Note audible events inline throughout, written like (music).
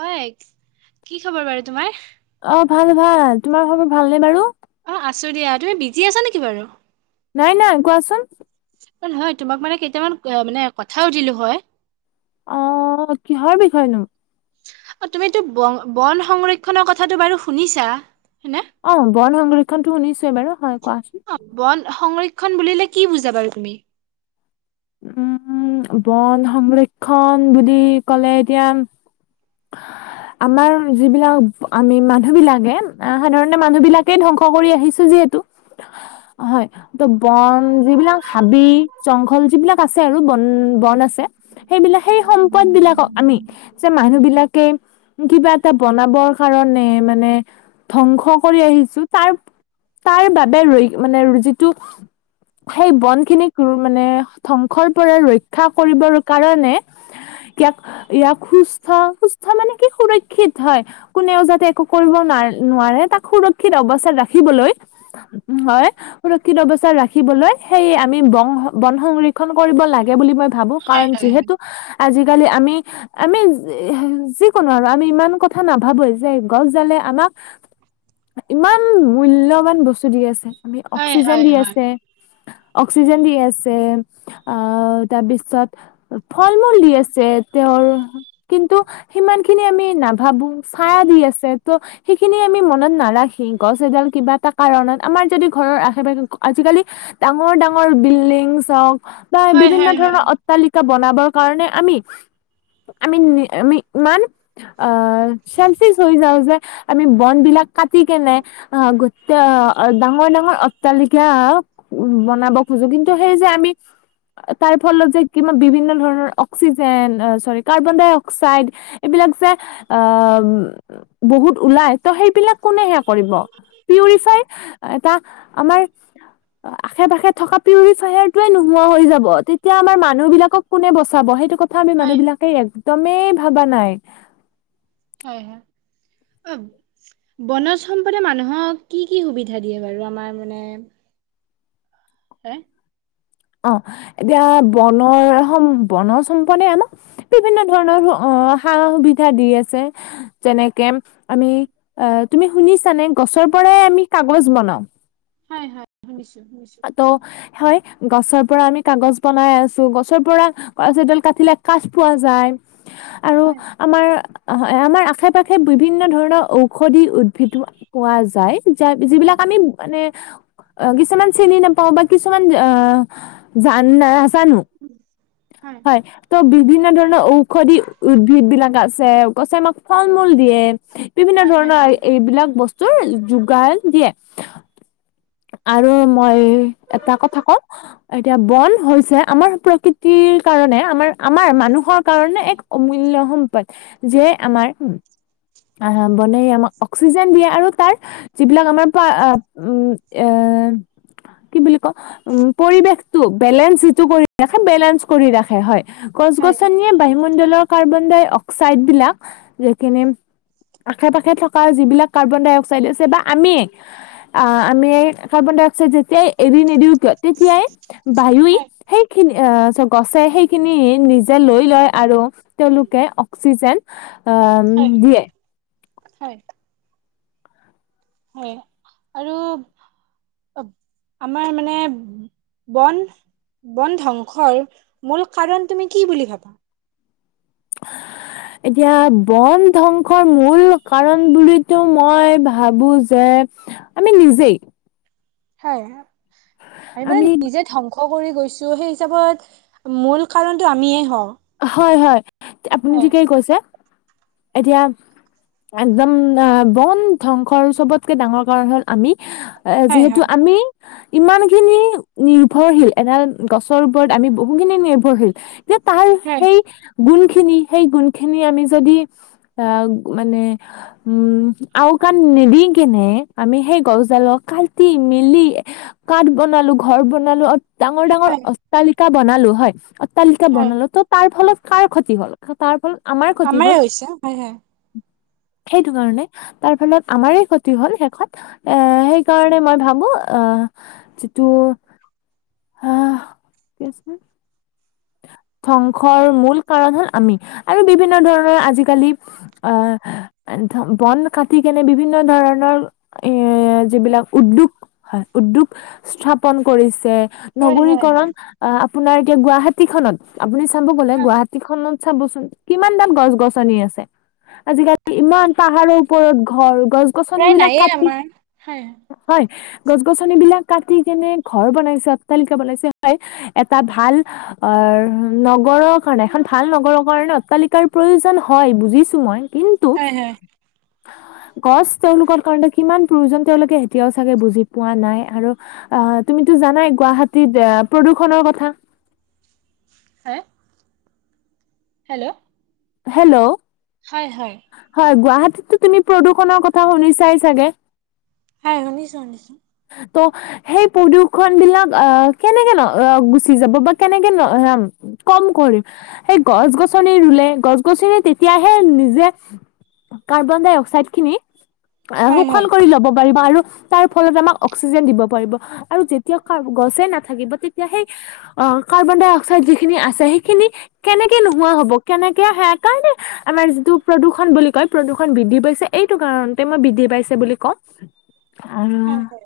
হয় কি খবৰ বাৰু তোমাৰ? অ', ভাল, ভাল তোমাৰ খবৰ ভালনে বাৰু? অ', আছো দিয়া তুমি বিজি আছা নেকি বাৰু? নাই, নাই কোৱাচোন? নহয় তোমাক মানে কেইটামান মানে কথা সুধিলো হয়। অ, কিহৰ বিষয়েনো? অ' তুমিটো বন বন সংৰক্ষনৰ কথাটো বাৰু শুনিছা হয়নে? অ' বন সংৰক্ষণটো শুনিছোঁ বাৰু হয় কোৱা। অ' বন সংৰক্ষণ বুলিলে কি বুজা বাৰু তুমি? ও' ও' বন সংৰক্ষণ বুলি ক'লে এতিয়া (inaudible) আমাৰ যিবিলাক আমি মানুহ বিলাকে, সাধাৰণতে মানুহ বিলাকে ধ্বংস কৰি আহিছোঁ যিহেতু। (inaudible) হয়। ত' বন যিবিলাক হাবি জংঘল যিবিলাক আছে আৰু বন বন আছে। সেইবিলাক সেই সম্পদ বিলাকক আমি যে মানুহ বিলাক লাকে কিবা এটা বনাবৰ কাৰণে মানে ধ্বংস কৰি আহিছোঁ তাৰ তাৰ বাবে ৰৈ মানে যিটো সেই বন খিনিক মানে ধ্বংসৰ পৰা ৰক্ষা কৰিবৰ কাৰণে ইয়াক ইয়াক সুস্থ সুস্থ মানে কি (unintelligible) সুৰক্ষিত হয়। কোনেও যাতে একো কৰিব নোৱাৰে তাক সুৰক্ষিত অৱস্থাত ৰাখিবলৈ হয়। সুৰক্ষিত অৱস্থা ৰাখিবলৈ সেই আমি বন বন সংৰ ক্ষণ কৰিব লাগে বুলি মই ভাবো। কাৰণ যিহেতু আজিকালি আমি আমি যিকোনো আৰু, আমি ইমান কথা নাভাবোয়ে যে গছডালে আমাক ইমান মূল্যবান বস্তু দি আছে, হয় অক্সিজেন হয় দি হয় আছে অক্সিজেন দি আছে, অ' তাৰপিছত ফলমূল দি আছে, তেওঁৰ কিন্তু সিমান খিনি আমি নাভাবো ছাঁ দি আছে, ত' সেইখিনি আমি মনত নাৰাখি গছ এডাল কিবা এটা কাৰণত আমাৰ যদি ঘৰৰ আশে পাশে আজিকালি ডাঙৰ ডাঙৰ বিল্ডিংছ হওঁক বা হয় বিভিন্ন হয় ধৰণৰ হয় অট ট্টালিকা বনাবৰ কাৰণে আমি আমি আমি ইমান অ' চেলফিচ হৈ যাওঁ যে আমি বনবিলাক কাটি কেনে অ গত তে ডাঙৰ ডাঙৰ অট্টালিকা বনাব খোজো, কিন্তু সেই যে আমি তাৰ ফলত যে কিমান বিভিন্ন ধৰণৰ অক্সিজেন চৰি কাৰ্বন ডাই অক্স ক্সাইড, এইবিলাক যে অ', উম বহুত ওলাই ত' সেইবিলাক কোনে হে কৰিব? পিউৰিফাই এটা আমাৰ আশে পাশে থকা পিউৰিফায়াৰটোৱে নোহোৱা হৈ যাব। তেতিয়া আমাৰ মানুহবিলাকক কোনে বচাব। সেইটো কথ থা আমি হয় মানুহবিলাকে একদমেই ভবা নাই। হয়, হয়। অ', বনজ সম্পদে মানুহক কি কি সুবিধা দিয়ে বাৰু? আমাৰ মানে হে অ', এতিয়া বনৰ সম বনজ সম্পদে আমাক বিভিন্ন ধৰণৰ অ' সা সুবিধা দি আছে। যেনেকে আমি অ' তুমি শুনিছানে গছৰ পৰাই আমি কাগজ বনাওঁ। হয়, -হয়, শুনিছোঁ -শুনিছোঁ। ত' হয় গছৰ পৰা আমি কাগজ বনাই আছোঁ গছৰ পৰা গছ এডাল কাটিলে কাঠ পোৱা যায় আৰু হয় আমাৰ আমাৰ আশে পাশে বিভিন্ন ধৰণৰ ঔষধি উদ্ভিদো পোৱা যায়। যায় হয় যিবিলাক আমি হয় মানে কিছুমান চিনি নাপাওঁ বা কিছুমান অ জান নাজানো, হয়। ত' বিভিন্ন ধৰণৰ ঔষধি উদ্ভিদ বিলাক আছে। গছে আমাক ফল মূল দিয়ে। বিভিন্ন হয় হয় ধৰণৰ, দিয়ে এইবিলাক বস্তুৰ যোগান দিয়ে। আৰু এ এটা কথা কওঁ এতিয়া বন হৈছে আমাৰ প্ৰকৃতিৰ কাৰণে আমাৰ, আমাৰ মানুহৰ কাৰণে এক অমূল্য সম্পদ। যিয়ে আমাৰ, আহ বনে আমাক অক্সিজেন দিয়ে, আৰু তাৰ যিবিলাক আমাৰ প্ৰায় উম, এ- কি বুলি কম, পৰিবেশটো বেলেঞ্চ যিটো কৰি ৰাখে বেলেঞ্চ কৰি ৰাখে হয়। গছ- হয় গছনিয়ে বায়ুমণ্ডলৰ কাৰ্বন ডাই অক্সাইড বিলাক আশে পাশে থকা যিবিলাক কাৰ্বন ডাই অক্সাইড আছে, বা আমিয়ে আহ আমি কাৰ্বন ডাই অক্সাইড যেতিয়াই এৰি নিদিওঁ কিয় তেতিয়াই বায়ুয়ে হয় সেইখিনি গছে, সেইখিনি নিজে লৈ লয়। আৰু, তেওঁলোকে অক্সিজেন আহ হয় দিয়ে। হয়। হয়। আৰু, অহ আমাৰ মানে বন, বন ধ্বংসৰ মূল কাৰণ তুমি কি বুলি ভাবা? (inaudible) এতিয়া বন ধ্বংসৰ মূল কাৰণ বুলিটো মই ভাবো যে, আমি নিজেই, হয়। আমি মানে নিজে ধ্বংস। কৰি গৈছোঁ। হেই হিচাপত মূল কাৰণটো আমিয়ে হওঁ। হয়-হয় আপুনি হয় ঠিকে কৈছে। এতিয়া একদম বন ধ্বংসৰ চবতকে ডাঙৰ কাৰণ হ'ল আমি। এ হয় যিহেতু হয় আমি ইমানখিনি, নিৰ্ভৰশীল। এডাল গছৰ ওপৰত আমি বহুখিনি নিৰ্ভৰশীল। এতিয়া তাৰ, হয় গুণ খিনি, সেই গুণ খিনি আমি যদি আহ মানে উম, আওকাণ নিদি কেনে আমি সেই গছডালক কাটি মেলি, কাঠ বনালো, ঘৰ বনালো, আৰু ডাঙৰ ডাঙৰ হয় অট্টালিকা বনালো হয়। তালিকা হয় বনালো ত' তাৰ ফলত কাৰ ক্ষতি হ'ল। তাৰ ফলত ক্ষতি হ'ল আমাৰ হৈছে। হয়, হয়। সেইটো কাৰণে তাৰ ফলত আমাৰে ক্ষতি হ'ল শেষত। এ সেইকাৰণে মই ভাবো আহ যিটো, আহ কি আছিল? ধ্বংসৰ মূল কাৰণ হ'ল আমি, আৰু বিভিন্ন ধৰণৰ আজিকালি। আহ ধ বন কাটি কেনে বিভিন্ন ধৰণৰ, এ যিবিলাক উদ্যোগ হয়, উদ্যোগ স্থাপন কৰিছে। হয় হয় নগৰীকৰণ হয় আপোনাৰ এতিয়া গুৱাহাটী খনত, আপুনি চাব গ'লে হয় গুৱাহাটী খনত। চাবচোন কিমান দাল গছ গছনি আছে। আজিকালি ইমান পাহাৰৰ ওপৰত ঘৰ গছ-গছনি প্ৰায় বিলাক নায়ে কাটি, আমাৰ হয় হয় গছ-গছনি বিলাক কাটি কেনে ঘৰ বনাইছে, অট্টালিকা বনাইছে হয়। এটা ভাল অ'- নগৰৰ কাৰণে এখন ভাল নগৰৰ কাৰণে অট্টালিকাৰ প্ৰয়োজন হয় বুজিছো মই, কিন্তু- হয়-হয়। গছ তেওঁলোকৰ কাৰণ কিমান প্ৰয়োজন তেওঁলোকে এতিয়াও চাগে বুজি পোৱা নাই। আৰু- অ' তুমিতো জানাই গুৱাহাটীত প্ৰদূষণৰ কথা। হে, হেল্ল'। হেল্ল', হয় হয় হয়, গুৱাহাটীতটো তুমি প্ৰদূষণৰ কথা শুনিছাই চাগে? হয়, শুনিছোঁ, শুনিছোঁ। তো সেই প্ৰদূষন বিলাক আহ' কেনেকে ন' গুচি যাব বা কেনেকে ন' কম কৰিম, সেই গছ-গছনি ৰুলে, গছ-গছনি তেতিয়াহে নিজে কাৰ্বন-ডাই-অক্সাইড খিনি আহ' হয় শোষণ হয় কৰি ল'ব পাৰিব আৰু তাৰ ফলত আমাক অক্সিজেন দিব পাৰিব আৰু যেতিয়া কা গছে নাথাকিব তেতিয়া সেই অঁহ' কাৰ্বন-ডাই-অক্সাইড যিখিনি আছে সেইখিনি কেনেকে নোহোৱা হ'ব, কেনেকে কে সেইকাৰণে আমাৰ যিটো প্ৰদূষণ বুলি কয় প্ৰদূষণ বৃদ্ধি পাইছে এইটো কাৰণত তে মই বৃদ্ধি পাইছে বুলি কওঁ। (unintelligible) আৰু- হয় হয়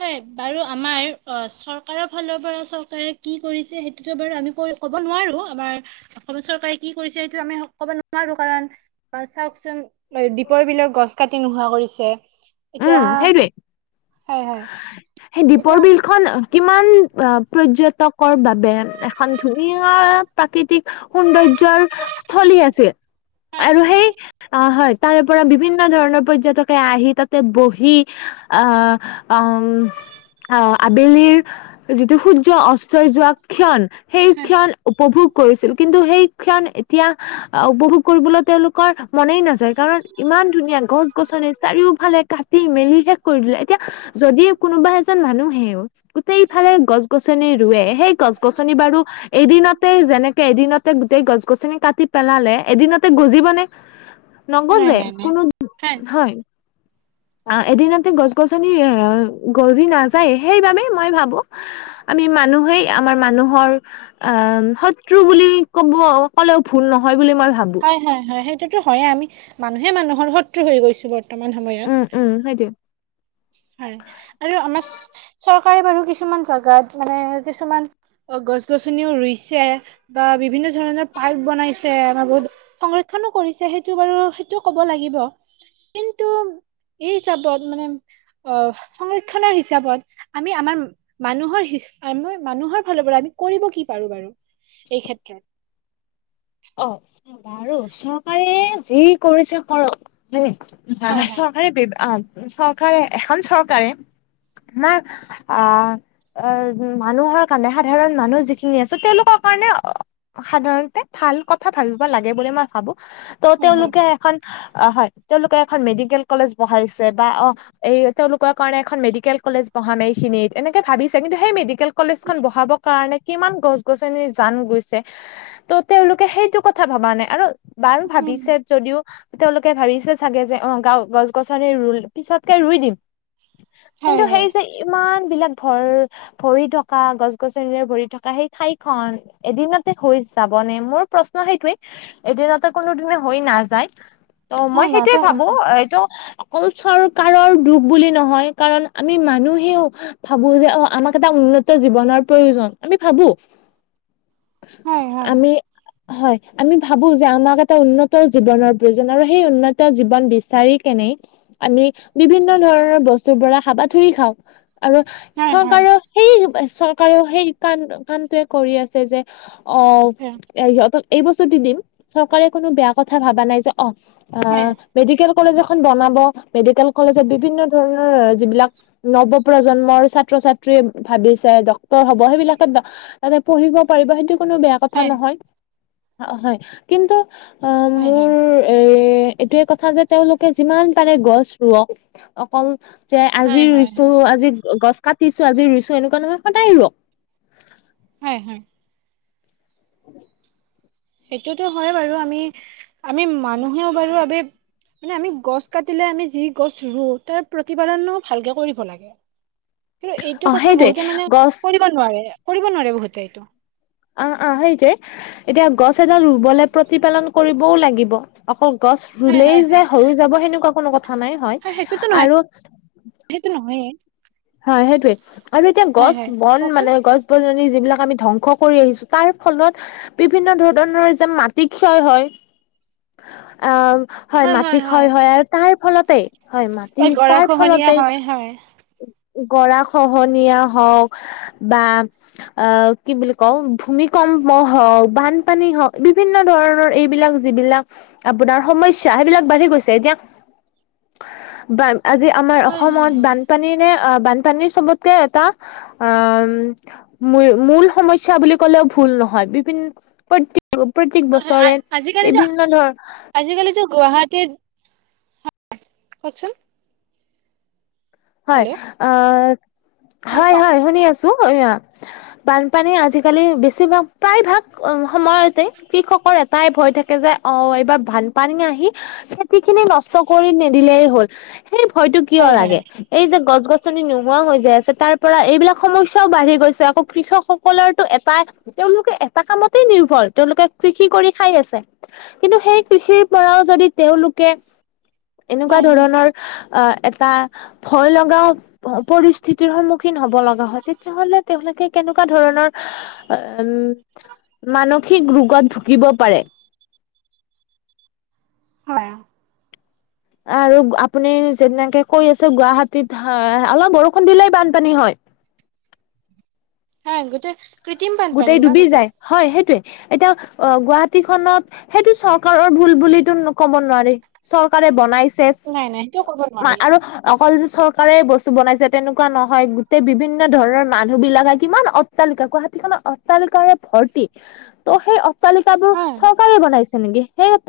(unintelligible) বাৰু আমাৰ অঁ' চৰকাৰৰ ফালৰ পৰা চৰকাৰে কি কৰিছে সেইটোতো বাৰু আমি ক ক'ব নোৱাৰো আমাৰ, অসম চৰকাৰে কি কৰিছে সেইটো ক'ব নোৱাৰো কাৰণ বাৰু চাওঁকচোন দ্বীপৰ বিলৰ গছ কাটি নোহোৱা কৰিছে। উম এতিয়া সেইটোৱে হয় হয় সেই দ্বীপৰ এতিয়া বিলখন কিমান পৰ্য্যটকৰ বাবে এখন ধুনীয়া প্ৰাকৃতিক সৌন্দৰ্যৰ স্থলী আছিল হয় আৰু সেই অ' হয়। তাৰে পৰা বিভিন্ন ধৰণৰ পৰ্য্যটকে আহি তাত তে বহি আ, আউম, আহ' আবেলিৰ যিটো সূৰ্য্য অস্তই যোৱা ক্ষণ, সেই হয় ক্ষণ উপভোগ কৰিছিল। কিন্তু সেই ক্ষণ এতিয়া আহ' উপভোগ কৰিবলৈ তেওঁলোকৰ মনেই নাযায়। কাৰণ ইমান ধুনীয়া গছ-গছনি, চাৰিওফালে কাটি-মেলি শেষ কৰি দিলে। এতিয়া যদিও কোনোবা এজন মানুহেও গোটেইফালে গছ-গছনি ৰোৱে, সেই গছ-গছনি বাৰু এদিনতেই যেনেকে এদিনতে গোটেই গছ-গছনি কাটি পেলালে, এদিনতে তে গজিব নে, নাই নগজে নাই নাই কোনো, হয়। আহ' এদিনতে গছ-গছনি গজি নাযায়। সেইবাবে মই ভাবোঁ আমি মানুহেই আমাৰ মানুহৰ আহ' শত্ৰু বুলি ক'ব, কলেও ভুল নহয় বুলি মই ভাবোঁ। হয়, হয়, হয়। সেইটোতো হয়েই, আমি মানুহে মানুহৰ শত্ৰু হৈ গৈছো বৰ্তমান সময়ত। উম, উম। সেইটোৱেই। হয় আৰু আমাৰ চ, চৰকাৰে বাৰু কিছুমান জাগাত মানে কিছুমান অ' গছ-গছনিও ৰুইছে বা বিভিন্ন ধৰণৰ পাৰ্ক বনাইছে, আমাৰ বহুত সংৰক্ষণো কৰিছে, সেইটো বাৰু সেইটো ক'ব লাগিব। কিন্তু এই হিচাপত মানে অ, সংৰক্ষণৰ হিচাপত আমি আমাৰ মানুহৰ আমাৰ হিচ আমি মানুহৰ ফালৰ পৰা আমি কৰিব কি পাৰোঁ বাৰু- এই ক্ষেত্ৰত? অ', বাৰু চৰকাৰে যি কৰিছে কৰক, হয়নে? হয় (unintelligible) হয় চৰকাৰে ব্যব অ', চৰকাৰে, এখন চৰকাৰে আমাক আ এ, মানুহৰ কাৰণে, সাধাৰণ মানুহ যিখিনি আছোঁ, তেওঁলোকৰ কাৰণে সাধাৰণতে ভাল কথা ভাবিব লাগে বুলি মই ভাবোঁ। ত', হয় হয় তেওঁলোকে এখন অ', হয়। তেওঁলোকে এখন মেডিকেল কলেজ বহাইছে বা অ', এই তেওঁলোকৰ কাৰণে এখন মেডিকেল কলেজ বহাম এইখিনিত, এনেকে ভাবিছে কিন্তু, সেই মেডিকেল কলেজখন বহাব কাৰণে কিমান গছ-গছনিৰ জান গৈছে, তো তেওঁলোকে সেইটো কথা ভবা নাই। আৰু বাৰু উম ভাবিছে যদিও তেওঁলোকে ভাবিছে চাগে যে অ', গাওঁ গছ-গছনি পিছতকে ৰুই দিম। কিন্তু, হয় সেই হয় যে ইমান বিলাক ভৰ ভৰি থকা, গছ-গছনিৰে ভৰি থকা সেই ঠাইখন এদিনতে হৈ যাব বনে মোৰ প্ৰশ্ন সেইটোৱে। এদিনতে কোনোদিনে হৈ নাযায়। অ', মই হয় সেইটোৱেই নাযায় ভাবো নাযায় এইটো কুল চৰকাৰৰ দুখ বুলি নহয়, কাৰণ আমি মানুহেও ভাবো যে অ', আমাক এটা উন্নত জীৱনৰ প্ৰয়োজন, আমি ভাবো। হয় হয় আমি হয়, আমি ভাবো যে আমাক এটা উন্নত জীৱনৰ প্ৰয়োজন আৰু সেই উন্নত জীৱন বিচাৰি কেনেই, আমি বিভিন্ন ধৰণৰ বস্তুৰ পৰা হাবাথুৰি খাওঁ। আৰু হয় হয় চৰকাৰেও সেই চৰকাৰেও সেই কাম, কামটোৱে কৰি আছে যে অ', হয় সিহঁতক এই বস্তু দি দিম, চৰকাৰে কোনো বেয়া কথা ভাবা নাই যে অ হয় অ', মেডিকেল কলেজ এখন বনাব মেডিকেল কলেজত বিভিন্ন ধৰণৰ যিবিলাক নৱ প্ৰজন্মৰ ছাত্ৰ ছাত্ৰীয়ে ভাবিছে ডক্তৰ হ'ব, সেইবিলাকে পঢ়িব পাৰিব সেইটো কোনো বেয়া কথা হয় নহয়, হয় কিন্তু হয় হয় মোৰ এ, এইটোয়ে কথা যে তেওঁলোকে যিমান পাৰে গছ ৰোৱক। অকল যে আজি হয় হয় ৰুইছো হয় আজি গছ কাটিছো আজি ৰুইছো এনেকুৱা নহয় সদায় ৰুওক। হয়, হয়। (inaudible) সেইটোতো হয় বাৰু আমি, আমি মানুহেও বাৰু আমি মানে আমি গছ কাটিলে আমি যি গছ ৰুওঁ, তাৰ প্ৰতিপালনো ভালকে কৰিব লাগে। কিন্তু এইটো অ কথা সেইটোৱে বহুতে মানে গছ কৰিব নোৱাৰে কৰিব নোৱাৰে বহুতে এইটো। অ', অ', সেইটোৱে। এতিয়া গছ এডাল ৰুবলে প্ৰতিপালন কৰিবও লাগিব। অকল গছ হয় হয় ৰুলেই হয় যে হৈ যাব সেনেকুৱা কথা নাই হয়। সেইটোতো নহয় আৰু সেইটো নহয়ে। হয় সেইটোৱে। আৰু এতিয়া হয় হয় গছ বন কওকচোন। মানে গছ (unintelligible) যিবিলাক আমি ধ্বংস কৰি আহিছো তাৰ ফলত বিভিন্ন ধৰণৰ যে মাটি ক্ষয় হয়, আ হয়, মাটি ক্ষয় হয় আৰু তাৰ ফলতেই হয় মাটি এই তাৰ গৰাখহনীয়া ফলতেই হয় হয়। গৰা খহনীয়া হওক, বা অ', কি বুলি কওঁ ভূমিকম্প হওঁক, বানপানী হওঁক, বিভিন্ন ধৰণৰ এইবিলাক যিবিলাক আপোনাৰ সমস্যা সেইবিলাক বাঢ়ি গৈছে এতিয়া, বা আজি আমাৰ হয় হয় অসমত হয়। বানপানী নে, বানপানীৰ চবতকে এটা উম, মূ-মূল সমস্যা বুলি ক'লেও ভুল নহয়। বিভি প্ৰতে প্ৰত্যেক বছৰে বিভিন্ন ধৰ আজিকালি যে গুৱাহাটীৰ (unintelligible) কওঁকচোন। হয় হেল্ল' অ', হয়, হয়, শুনি আছোঁ, এইয়া। বানপানী আজিকালি বেছিভাগ প্ৰায়ভাগ সময়তে কৃষকৰ এটা টাই ভয় থাকে যে অ', এইবাৰ বানপানী আহি খেতিখিনি নষ্ট কৰি নিদিলেই হ'ল সেই ভয়টো কিয় হয় হয় লাগে? এই যে গছ-গছনি নোহোৱা হৈ যাই আছে তাৰ পৰা এইবিলাক সমস্যাও বাঢ়ি গৈছে আকৌ কৃষক সকলৰটো এটা তেওঁলোকে এটা কামতে নিৰ্ভৰ, তেওঁলোকে কৰি খাই আছে। কিন্তু সেই কৃষিৰ পৰাও যদি তেওঁলোকে এনেকুৱা হয় ধৰণৰ অহ, এটা ভয় লগাও প-পৰিস্থিতিৰ সন্মুখীন হব লগা হয় তেতিয়াহ'লে তেওঁলোকে কেনেকুৱা ধৰণৰ উম, মানসিক ৰোগত ভুগিব পাৰে। হয়। আৰু আপুনি যেনেকে কৈ আছে গুৱাহাটীত হয় অলপ বৰষুণ দিলেই বানপানী হয়। হা গোটেই কৃত্ৰিম বানপানী গোটেই ন ডুবি যায় হয় সেইটোৱে এতিয়া অ', গুৱাহাটীখনত সেইটো চৰকাৰৰ ভুল বুলিতো ক'ব নোৱাৰি চৰকাৰে বনাইছে। নাই নাই সেইটো ক'ব মা নোৱাৰি আৰু অকল যে চৰকাৰে বস্তু বনাইছে তেনেকুৱা নহয় গোটেই বিভিন্ন ধৰণৰ মানুহবিলাকে কিমান অট্টালিকা ক য'ত অট্টালিকাৰে ভৰ্তি ত' সেই অট্টালিকাবোৰ হা চৰকাৰে বনাইছে নেকি সেই এটা